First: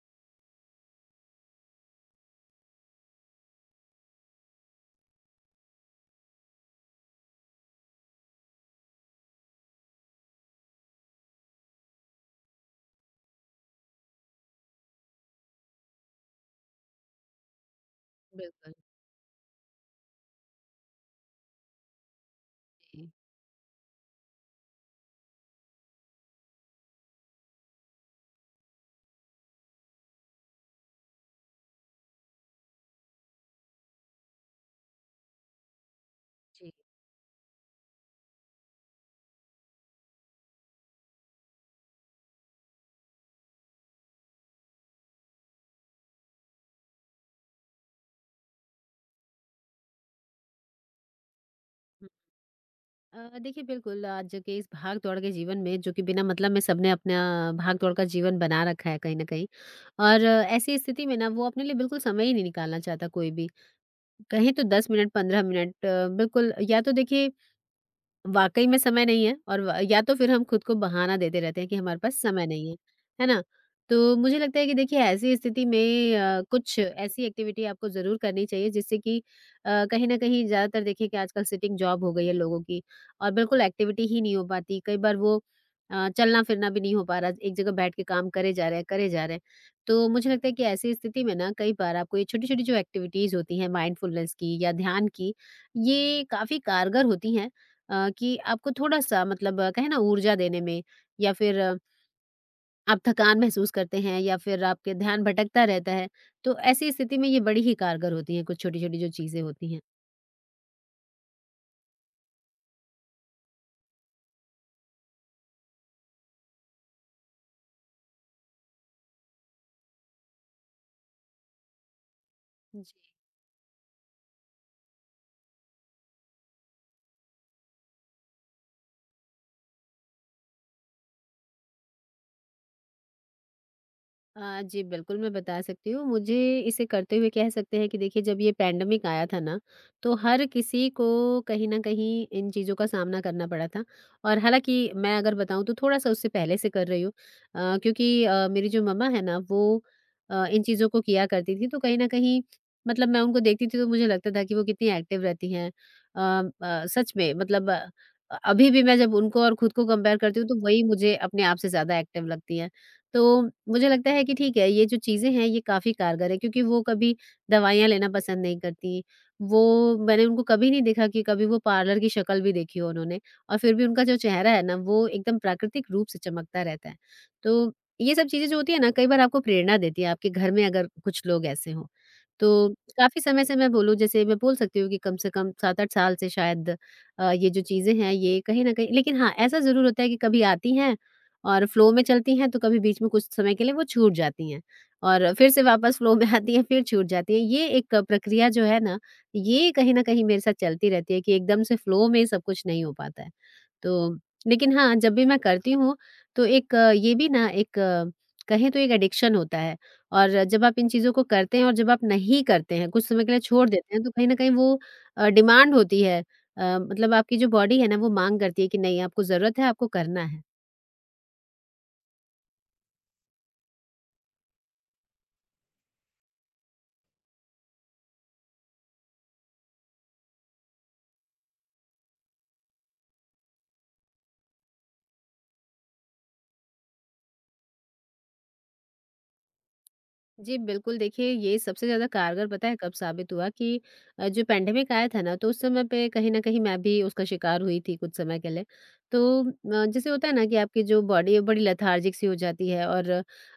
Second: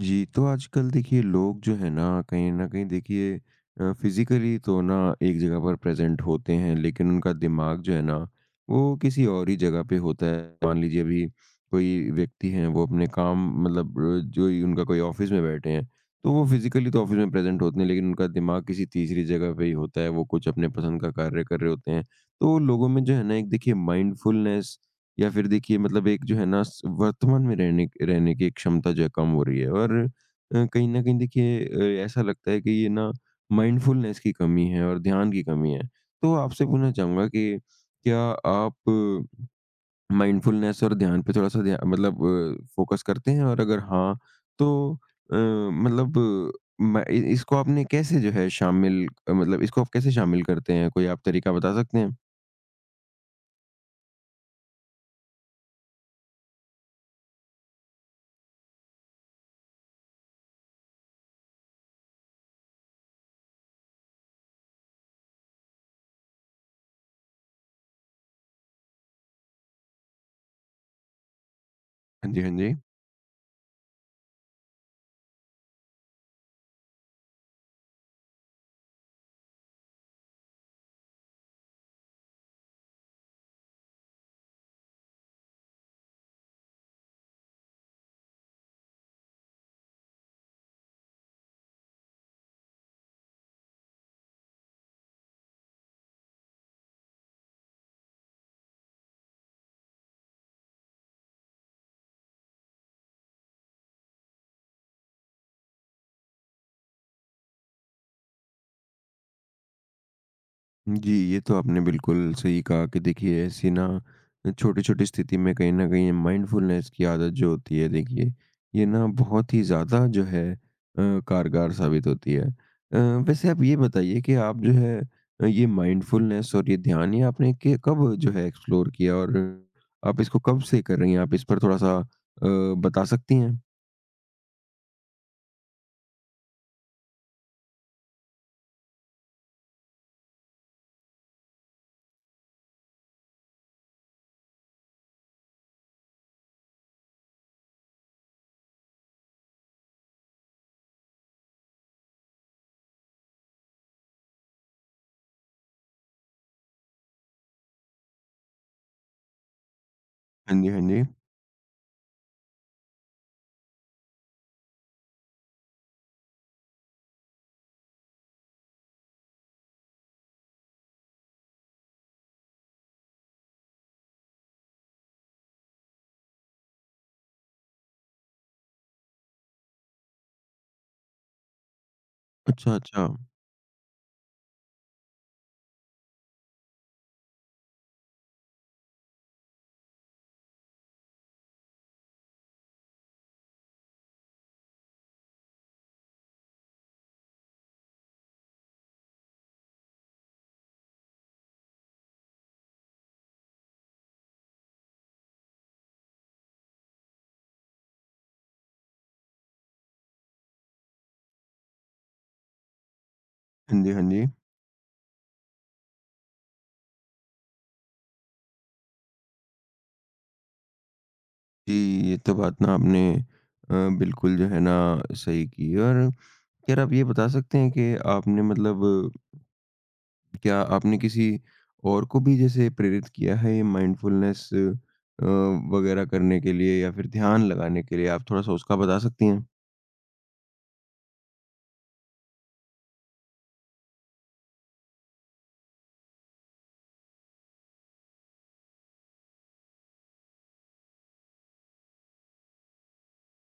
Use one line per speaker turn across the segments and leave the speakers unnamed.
जी, तो आजकल देखिए लोग जो है ना, कहीं न कहीं देखिए फ़िज़िकली तो ना एक जगह पर प्रेज़ेंट होते हैं, लेकिन उनका दिमाग जो है ना, वो किसी और ही जगह पे होता है। मान लीजिए अभी कोई व्यक्ति हैं, वो अपने काम मतलब जो ही उनका कोई ऑफ़िस में बैठे हैं, तो वो फ़िज़िकली तो ऑफ़िस में प्रेज़ेंट होते हैं, लेकिन उनका दिमाग
बिल्कुल,
किसी तीसरी जगह पे ही होता है, वो कुछ अपने पसंद का कार्य कर रहे होते हैं। तो लोगों में
जी,
जो है ना, एक देखिए माइंडफुलनेस या फिर देखिए मतलब एक जो है ना वर्तमान में रहने रहने की एक क्षमता जो है कम हो रही है और कहीं ना कहीं देखिए ऐसा लगता है कि ये ना माइंडफुलनेस की कमी है और ध्यान की कमी है। तो आपसे
जी।
पूछना चाहूंगा कि क्या आप माइंडफुलनेस और ध्यान पे थोड़ा सा ध्यान मतलब फोकस करते हैं और अगर हाँ तो मतलब इसको आपने कैसे जो है शामिल मतलब इसको आप कैसे शामिल करते हैं? कोई आप तरीका बता सकते
हुँ।
हैं?
देखिए बिल्कुल आज के इस भाग-दौड़ के जीवन में जो कि बिना मतलब में सबने अपना भाग-दौड़ का जीवन बना रखा है कहीं न कहीं। और ऐसी स्थिति में ना वो अपने लिए बिल्कुल समय ही नहीं निकालना चाहता कोई भी। कहें तो 10 मिनट 15 मिनट बिल्कुल या तो देखिए वाक़ई में समय नहीं है और व या तो फिर हम खुद को बहाना देते रहते हैं कि हमारे पास
हाँ जी,
समय
हाँ
नहीं
जी।
है, है ना? तो मुझे लगता है कि देखिए ऐसी स्थिति में कुछ ऐसी एक्टिविटी आपको ज़रूर करनी चाहिए जिससे कि कहीं न कहीं ज़्यादातर देखिए कि आजकल सिटिंग जॉब हो गई है लोगों की और बिल्कुल एक्टिविटी ही नहीं हो पाती। कई बार वो चलना-फिरना भी नहीं हो पा रहा, एक जगह बैठ के काम करे जा रहे हैं, करे जा रहे हैं। तो मुझे लगता है कि ऐसी स्थिति में ना कई बार आपको ये छोटी-छोटी जो एक्टिविटीज़ होती हैं माइंडफुलनेस की या ध्यान की, ये काफ़ी कारगर होती हैं। कि आपको थोड़ा-सा मतलब कहें ना ऊर्जा देने में या फिर आप थकान महसूस करते हैं या फिर आपके ध्यान भटकता रहता है, तो ऐसी स्थिति में ये बड़ी ही कारगर होती हैं, कुछ छोटी-छोटी जो चीज़ें होती हैं।
जी, ये तो आपने बिल्कुल सही कहा कि देखिए ऐसी ना छोटी-छोटी स्थिति में कहीं न कहीं माइंडफुलनेस की आदत जो होती है देखिए, ये ना बहुत ही ज़्यादा जो है कारगर साबित होती है।
जी।
वैसे आप ये बताइए कि आप जो है ये माइंडफुलनेस और ये ध्यान ये आपने के कब जो है एक्सप्लोर किया और आप इसको कब से कर रही हैं? आप इस पर थोड़ा-सा बता सकती हैं?
हाँ जी, बिल्कुल मैं बता सकती हूँ। मुझे इसे करते हुए कह सकते हैं कि देखिए जब ये पैंडेमिक आया था ना, तो हर किसी को कहीं न कहीं इन चीज़ों का सामना करना पड़ा था। और हालाँकि मैं अगर बताऊँ तो थोड़ा-सा उससे पहले से कर रही हूँ, क्योंकि मेरी जो मम्मा है ना वो इन चीज़ों को किया करती थी। तो कहीं न कहीं मतलब मैं उनको देखती थी तो मुझे लगता था कि वो कितनी एक्टिव रहती हैं। सच में मतलब अभी भी मैं जब उनको और खुद को कंपेयर करती हूँ तो
हाँ जी, हाँ
वही
जी।
मुझे अपने आप से ज़्यादा एक्टिव लगती हैं। तो मुझे लगता है कि ठीक है, ये जो चीज़ें हैं ये काफ़ी कारगर है क्योंकि वो कभी दवाइयाँ लेना पसंद नहीं करती। वो, मैंने उनको कभी नहीं देखा कि कभी वो पार्लर की शक्ल भी देखी हो उन्होंने और फिर भी उनका जो चेहरा है ना वो एकदम प्राकृतिक रूप से चमकता रहता है। तो ये सब चीज़ें जो होती है ना कई बार आपको प्रेरणा देती है, आपके घर में अगर कुछ लोग ऐसे हों। तो
अच्छा, अच्छा।
काफ़ी समय से मैं बोलूँ जैसे मैं बोल सकती हूँ कि कम से कम 7-8 साल से शायद ये जो चीज़ें हैं ये कहीं न कहीं। लेकिन हाँ, ऐसा ज़रूर होता है कि कभी आती हैं और फ्लो में चलती हैं तो कभी बीच में कुछ समय के लिए वो छूट जाती हैं और फिर से वापस फ्लो में आती हैं फिर छूट जाती हैं। ये एक प्रक्रिया जो है ना, ये कहीं न कहीं मेरे साथ चलती रहती है कि एकदम से फ्लो में सब कुछ नहीं हो पाता है। तो लेकिन हाँ, जब भी मैं करती हूँ तो एक ये भी ना एक कहें तो एक एडिक्शन होता है और जब आप इन चीज़ों को करते हैं और जब आप नहीं करते हैं, कुछ समय के लिए छोड़
हाँ जी,
देते हैं
हाँ
तो
जी।
कहीं न कहीं वो डिमांड होती है। मतलब आपकी जो बॉडी है ना वो माँग करती है कि नहीं आपको ज़रूरत है, आपको करना है।
जी, ये तो बात ना आपने बिल्कुल जो है ना सही की। और यार आप ये बता सकते हैं कि आपने मतलब क्या आपने किसी और को भी जैसे प्रेरित किया है ये माइंडफुलनेस वगैरह करने के लिए या फिर ध्यान लगाने के लिए? आप थोड़ा-सा उसका बता सकती हैं?
जी, बिल्कुल देखिए ये सबसे ज़्यादा कारगर पता है कब साबित हुआ कि जो पैंडेमिक आया था ना तो उस समय पे कहीं न कहीं मैं भी उसका शिकार हुई थी कुछ समय के लिए। तो जैसे होता है ना कि आपकी जो बॉडी है बड़ी लेथार्जिक सी हो जाती है और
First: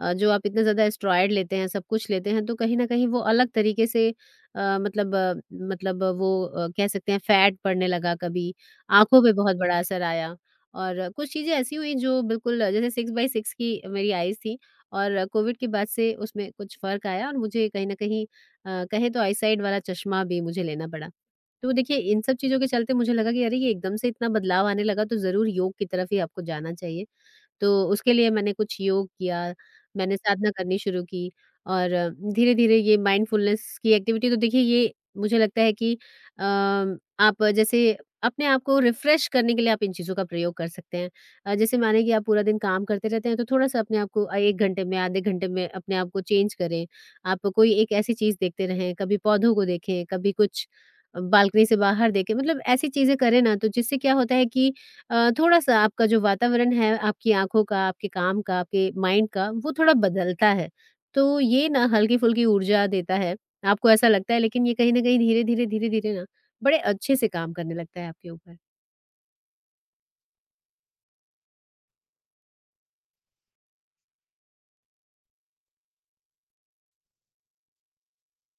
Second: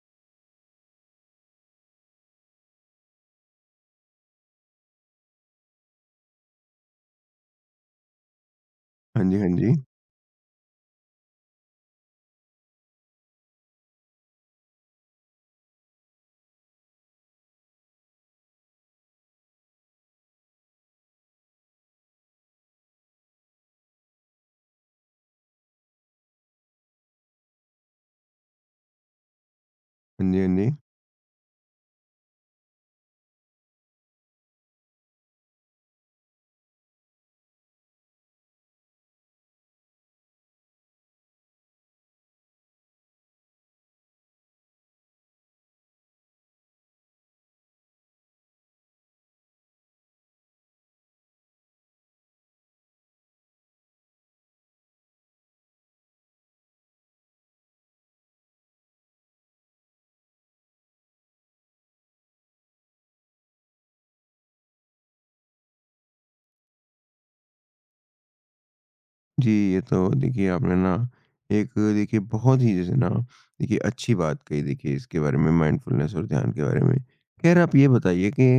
जो आप इतने ज़्यादा स्टेरॉइड लेते हैं, सब कुछ लेते हैं तो कहीं न कहीं वो अलग तरीके से कह सकते हैं फैट पड़ने लगा कभी, आँखों
हाँ
पे
जी, हाँ
बहुत
जी।
बड़ा असर आया। और कुछ चीज़ें ऐसी हुई जो बिल्कुल जैसे 6 बाई 6 की मेरी आईज़ थी और कोविड के बाद से उसमें कुछ फ़र्क आया और मुझे कहीं न कहीं कहें तो आईसाइट वाला चश्मा भी मुझे लेना पड़ा। तो देखिए इन सब चीज़ों के चलते मुझे लगा कि अरे! ये एकदम से इतना बदलाव आने लगा तो ज़रूर योग की तरफ ही आपको जाना चाहिए। तो उसके लिए मैंने कुछ योग किया, मैंने
हाँ जी, हाँ
साधना
जी।
करनी शुरू की और धीरे-धीरे ये माइंडफुलनेस की एक्टिविटी तो देखिए ये मुझे लगता है कि अ, आप जैसे अपने आप को रिफ्रेश करने के लिए आप इन चीज़ों का प्रयोग कर सकते हैं। जैसे माने कि आप पूरा दिन काम करते रहते हैं तो थोड़ा-सा अपने आप को 1 घंटे में, आधे घंटे में अपने आप को चेंज करें। आप कोई एक ऐसी चीज़ देखते रहें, कभी पौधों को देखें, कभी कुछ बालकनी से बाहर देखें, मतलब ऐसी चीज़ें करें ना तो जिससे क्या होता है कि थोड़ा-सा आपका जो वातावरण है, आपकी आँखों का, आपके काम का, आपके माइंड का, वो थोड़ा बदलता है। तो ये ना हल्की-फुल्की ऊर्जा देता है, आपको ऐसा लगता है लेकिन ये कहीं न कहीं धीरे-धीरे, धीरे-धीरे ना बड़े अच्छे से काम करने लगता है आपके ऊपर।
जी, ये तो देखिए आपने ना एक देखिए बहुत ही जैसे ना देखिए अच्छी बात कही देखिए इसके बारे में, माइंडफुलनेस और ध्यान के बारे में। ख़ैर आप ये बताइए कि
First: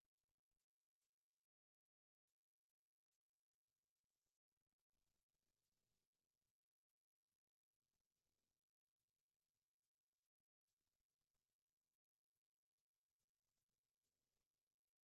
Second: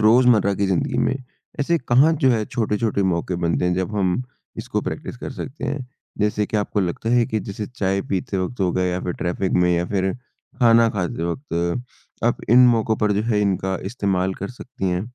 रोजमर्रा की जिंदगी में ऐसे कहाँ जो है छोटे-छोटे मौके बनते हैं जब हम इसको प्रैक्टिस कर सकते हैं? जैसे कि आपको लगता है कि जैसे चाय पीते वक़्त हो गया या फिर ट्रैफिक में या फिर खाना खाते वक़्त, आप इन मौकों पर जो है इनका इस्तेमाल कर सकती हैं?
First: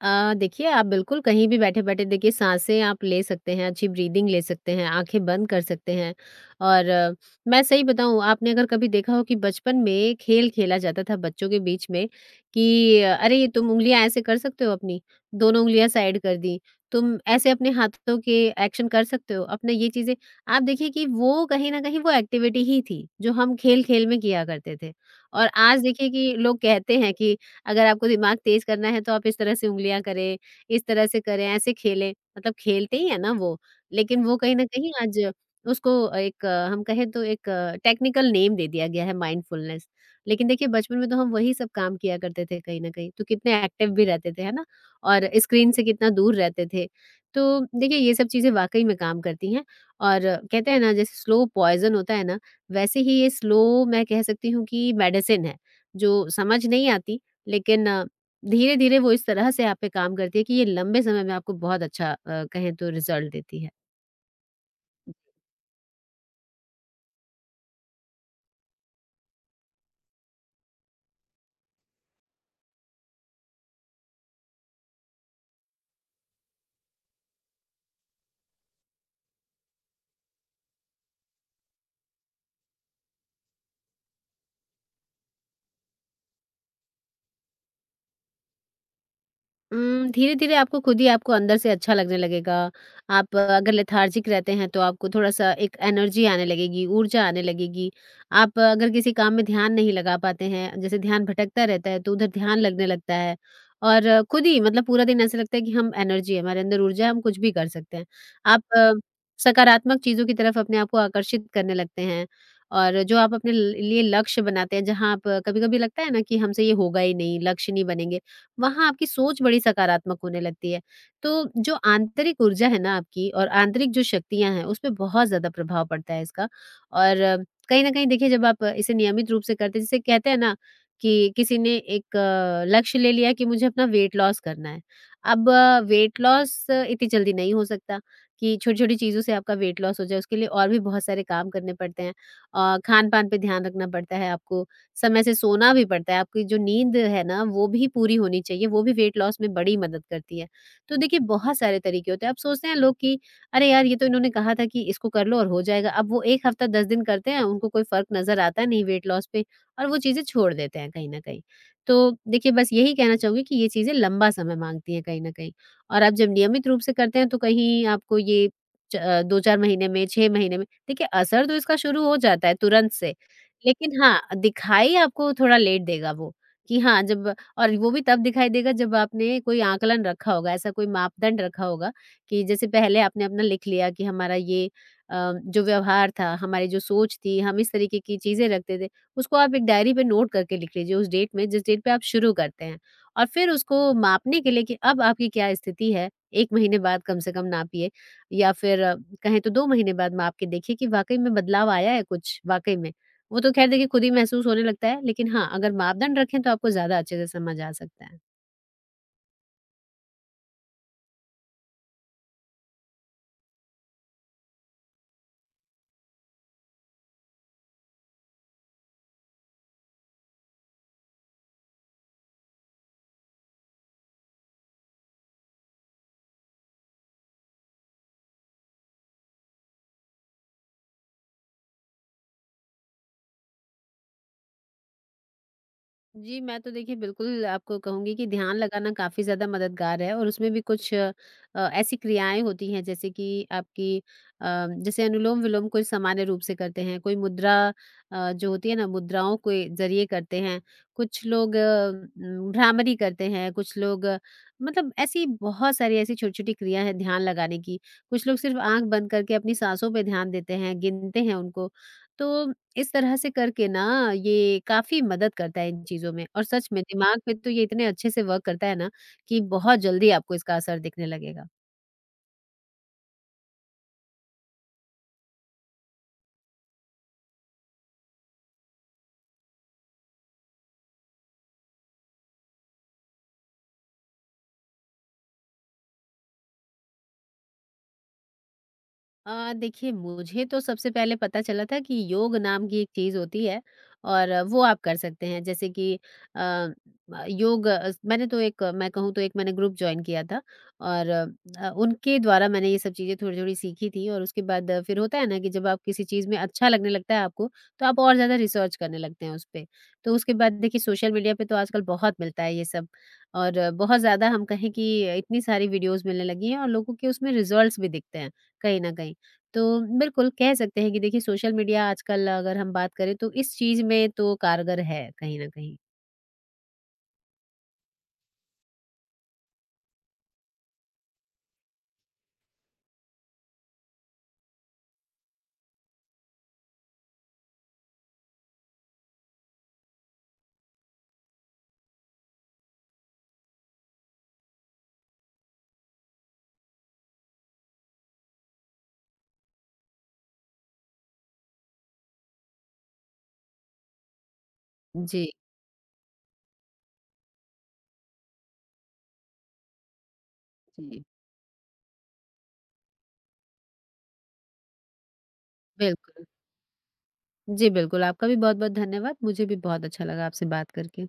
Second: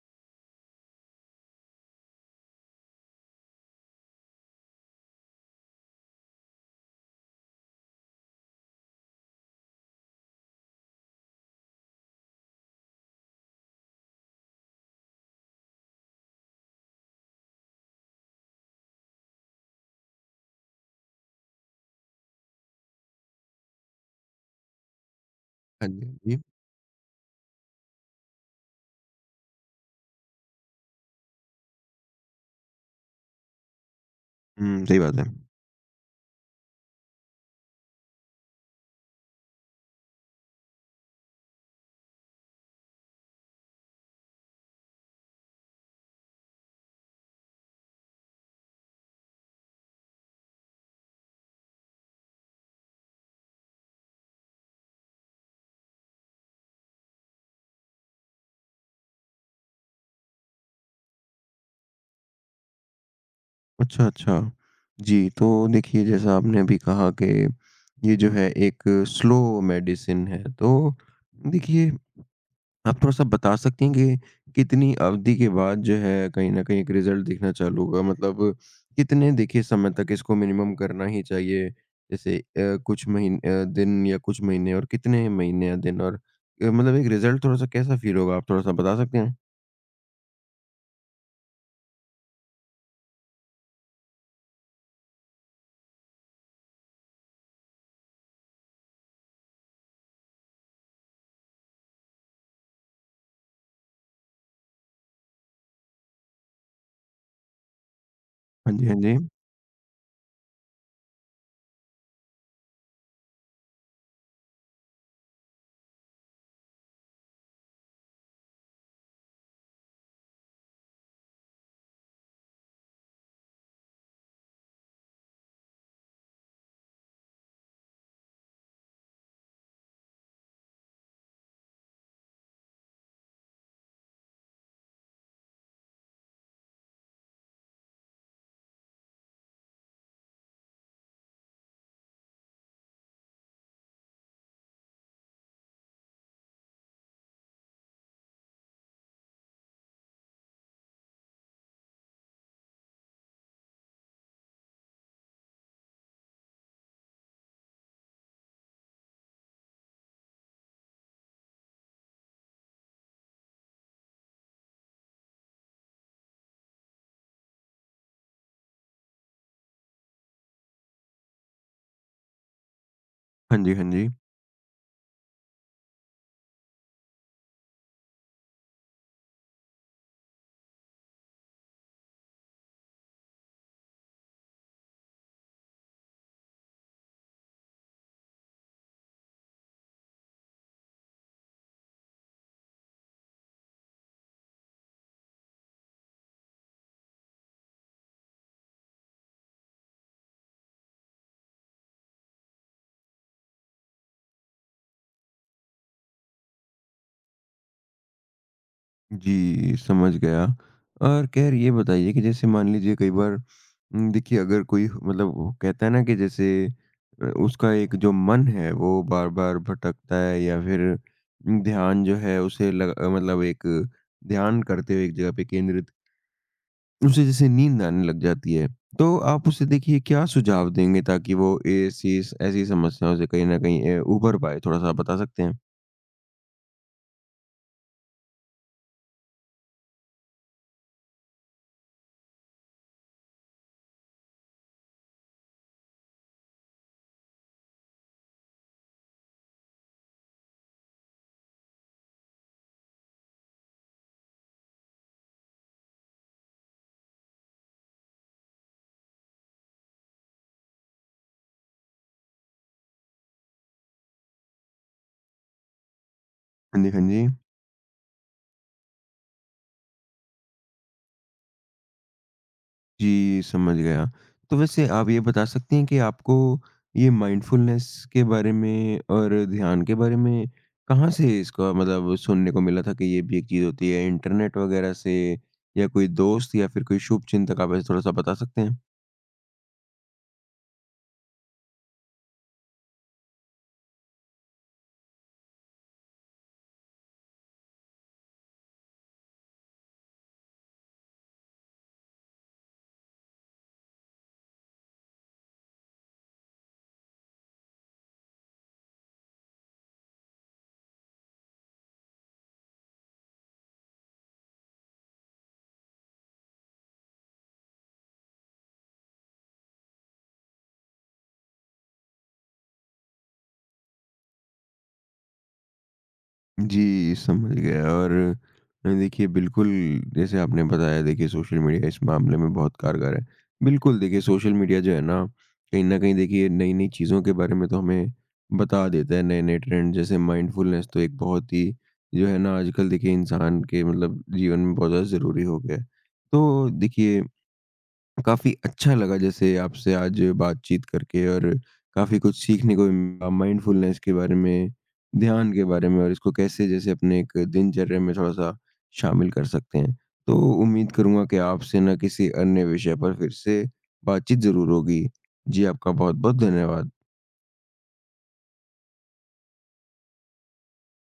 देखिए, आप बिल्कुल कहीं भी बैठे-बैठे देखिए साँसें आप ले सकते हैं, अच्छी ब्रीदिंग ले सकते हैं, आँखें बंद कर सकते हैं और मैं सही बताऊँ आपने अगर कभी देखा हो कि बचपन में खेल खेला जाता था बच्चों के बीच में कि अरे, ये तुम उँगलियाँ ऐसे कर सकते हो अपनी, दोनों उँगलियाँ साइड कर दी, तुम ऐसे अपने हाथों के एक्शन कर सकते हो, अपने ये चीज़ें आप देखिए कि वो कहीं न कहीं वो एक्टिविटी ही थी, जो हम खेल-खेल में किया करते थे और आज
हाँ जी,
देखिए
हाँ
कि
जी।
लोग कहते हैं कि अगर आपको दिमाग तेज करना है तो आप इस तरह से उँगलियाँ करें, इस तरह से करें, ऐसे खेलें। मतलब खेलते ही है ना वो, लेकिन वो कहीं न
हुँ,
कहीं
सही बात है।
आज उसको एक हम कहें तो एक टेक्निकल नेम दे दिया गया है माइंडफुलनेस। लेकिन देखिए बचपन में तो हम वही सब काम किया करते थे कहीं न कहीं, तो कितने एक्टिव भी रहते थे, है ना? और स्क्रीन से कितना दूर रहते थे। तो देखिए ये सब चीज़ें वाक़ई में काम करती हैं और कहते हैं ना जैसे स्लो पॉइज़न होता है ना, वैसे ही ये स्लो मैं कह सकती हूँ कि मेडिसिन है, जो समझ नहीं आती, लेकिन धीरे-धीरे वो इस तरह से आप पे काम करती है कि ये लंबे समय में आपको बहुत अच्छा कहें तो रिज़ल्ट देती है।
अच्छा, अच्छा। जी, तो देखिए जैसा आपने अभी कहा कि ये जो है एक स्लो मेडिसिन है, तो देखिए आप थोड़ा-सा बता सकती हैं कि कितनी अवधि के बाद जो है कहीं न कहीं एक रिज़ल्ट दिखना चालू होगा? मतलब कितने देखिए समय तक इसको मिनिमम करना ही चाहिए? जैसे दिन या कुछ महीने और कितने महीने या दिन और मतलब एक रिज़ल्ट थोड़ा-सा कैसा फ़ील होगा? आप थोड़ा-सा बता सकते हैं?
धीरे-धीरे आपको खुद ही आपको अंदर से अच्छा लगने लगेगा। आप अगर लेथार्जिक रहते हैं तो आपको थोड़ा-सा एक एनर्जी आने लगेगी, ऊर्जा आने लगेगी। आप अगर किसी काम में ध्यान नहीं लगा पाते हैं, जैसे ध्यान भटकता रहता है तो उधर ध्यान लगने लगता है। और खुद ही मतलब पूरा दिन ऐसा लगता है कि हम एनर्जी है, हमारे अंदर ऊर्जा है, हम कुछ भी कर सकते हैं। आप
हाँ जी, हाँ जी।
सकारात्मक चीज़ों की तरफ अपने आप को आकर्षित करने लगते हैं और जो आप अपने ल लिए लक्ष्य बनाते हैं, जहाँ आप कभी-कभी लगता है ना कि हमसे ये होगा ही नहीं, लक्ष्य नहीं बनेंगे। वहाँ आपकी सोच बड़ी सकारात्मक होने लगती है। तो जो आंतरिक ऊर्जा है ना आपकी और आंतरिक जो शक्तियाँ हैं, उसपे बहुत ज़्यादा प्रभाव पड़ता है इसका। और कहीं न कहीं देखिए जब आप इसे नियमित रूप से करते हैं जैसे कहते हैं ना कि किसी ने एक लक्ष्य ले लिया कि मुझे अपना वेट लॉस करना है। अब वेट लॉस इतनी जल्दी नहीं हो सकता कि छोटी-छोटी चीज़ों से आपका वेट लॉस हो जाए, उसके लिए और भी बहुत सारे काम करने पड़ते हैं। खान-पान पे ध्यान रखना पड़ता है आपको, समय से सोना भी पड़ता है, आपकी जो नींद है ना वो भी पूरी होनी चाहिए, वो भी वेट लॉस में बड़ी मदद करती है। तो देखिए बहुत सारे तरीके होते हैं, अब सोचते हैं लोग कि अरे यार ये तो इन्होंने कहा था कि इसको कर लो और हो जाएगा, अब वो 1 हफ्ता 10 दिन करते हैं, उनको कोई फ़र्क नज़र आता नहीं वेट लॉस पे और वो चीज़ें छोड़ देते हैं कहीं न कहीं। तो देखिए बस यही कहना चाहूँगी कि ये चीज़ें लंबा समय माँगती हैं कहीं न कहीं और आप जब नियमित रूप से करते हैं तो कहीं आपको ये 2-4 महीने में, 6 महीने में देखिए असर तो इसका शुरू हो जाता है तुरंत से,
हाँ जी, हाँ
लेकिन
जी।
हाँ, दिखाई आपको थोड़ा लेट देगा वो, कि हाँ, जब और वो भी तब दिखाई देगा जब आपने कोई आकलन रखा होगा, ऐसा कोई मापदंड रखा होगा कि जैसे पहले आपने अपना लिख लिया कि हमारा ये जो व्यवहार था, हमारी जो सोच थी, हम इस तरीके की चीज़ें रखते थे, उसको आप एक डायरी पे नोट करके लिख लीजिए उस डेट में, जिस डेट पे आप शुरू करते हैं। और फिर उसको मापने के लिए कि अब आपकी क्या स्थिति है, 1 महीने बाद कम से कम नापिए या फिर कहें तो 2 महीने बाद माप के देखिए कि वाक़ई में बदलाव आया है कुछ, वाक़ई में। वो तो ख़ैर देखिए खुद ही महसूस होने लगता है, लेकिन हाँ, अगर मापदंड रखें तो आपको ज़्यादा अच्छे से समझ आ सकता है।
जी, समझ गया। और ख़ैर ये बताइए कि जैसे मान लीजिए कई बार देखिए अगर कोई मतलब वो कहता है ना कि जैसे उसका एक जो मन है वो बार-बार भटकता है या फिर ध्यान जो है उसे मतलब एक ध्यान करते हुए एक जगह पे केंद्रित उसे जैसे नींद आने लग जाती है। तो आप उसे देखिए क्या सुझाव देंगे ताकि वो ऐसी ऐसी समस्याओं से कहीं न कहीं उभर पाए? थोड़ा-सा आप बता सकते हैं?
जी, मैं तो देखिए बिल्कुल आपको कहूँगी कि ध्यान लगाना काफ़ी ज़्यादा मददगार है और उसमें भी कुछ ऐसी क्रियाएँ होती हैं जैसे कि आपकी जैसे अनुलोम-विलोम कोई सामान्य रूप से करते हैं, कोई मुद्रा जो होती है ना मुद्राओं के ज़रिए करते हैं, कुछ लोग भ्रामरी करते हैं, कुछ लोग मतलब ऐसी बहुत सारी ऐसी छोटी-छोटी क्रिया है ध्यान लगाने की। कुछ लोग सिर्फ़ आँख बंद करके अपनी साँसों पे ध्यान देते हैं, गिनते हैं उनको। तो इस तरह से करके ना ये काफ़ी मदद करता है इन चीज़ों में और सच में
हाँ जी, हाँ
दिमाग
जी।
पे तो ये इतने अच्छे से वर्क करता है ना कि बहुत जल्दी आपको इसका असर दिखने लगेगा।
जी, समझ गया। तो वैसे आप ये बता सकते हैं कि आपको ये माइंडफुलनेस के बारे में और ध्यान के बारे में कहाँ से इसका मतलब सुनने को मिला था कि ये भी एक चीज़ होती है? इंटरनेट वगैरह से या कोई दोस्त या फिर कोई शुभचिंतक, आप ऐसे थोड़ा-सा बता सकते हैं?
देखिए मुझे तो सबसे पहले पता चला था कि योग नाम की एक चीज़ होती है और वो आप कर सकते हैं जैसे कि योग मैंने तो एक मैं कहूँ तो एक मैंने ग्रुप ज्वाइन किया था और उनके द्वारा मैंने ये सब चीज़ें थोड़ी-थोड़ी सीखी थी और उसके बाद फिर होता है ना कि जब आप किसी चीज़ में अच्छा लगने लगता है आपको, तो आप और ज़्यादा रिसर्च करने लगते हैं उस पे। तो उसके बाद देखिए सोशल मीडिया पे तो आजकल बहुत मिलता है ये सब और बहुत ज़्यादा हम कहें कि इतनी सारी वीडियोज़ मिलने लगी हैं और लोगों के उसमें रिज़ल्ट्स भी दिखते हैं, कहीं न कहीं। तो बिल्कुल कह सकते हैं कि देखिए सोशल मीडिया आजकल अगर हम बात करें तो इस चीज़ में तो कारगर है कहीं न कहीं।
जी, समझ गया। और देखिए बिल्कुल जैसे आपने बताया, देखिए सोशल मीडिया इस मामले में बहुत कारगर है। बिल्कुल देखिए सोशल मीडिया जो है ना, कहीं न कहीं देखिए नई-नई चीज़ों के बारे में तो हमें बता देता है, नए-नए ट्रेंड जैसे माइंडफुलनेस तो एक बहुत ही जो है ना आजकल देखिए इंसान के मतलब जीवन में बहुत ज़्यादा ज़रूरी हो गया है। तो देखिए काफ़ी अच्छा लगा जैसे आपसे आज बातचीत करके और काफ़ी कुछ सीखने को भी मिला माइंडफुलनेस के बारे में,
जी,
ध्यान के बारे में और इसको कैसे जैसे अपने एक दिनचर्या में थोड़ा-सा शामिल कर सकते हैं। तो उम्मीद
जी,
करूँगा कि आपसे ना किसी अन्य विषय पर फिर से बातचीत ज़रूर होगी। जी, आपका
बिल्कुल।
बहुत-बहुत धन्यवाद।
जी, बिल्कुल आपका भी बहुत-बहुत धन्यवाद। मुझे भी बहुत अच्छा लगा आपसे बात करके।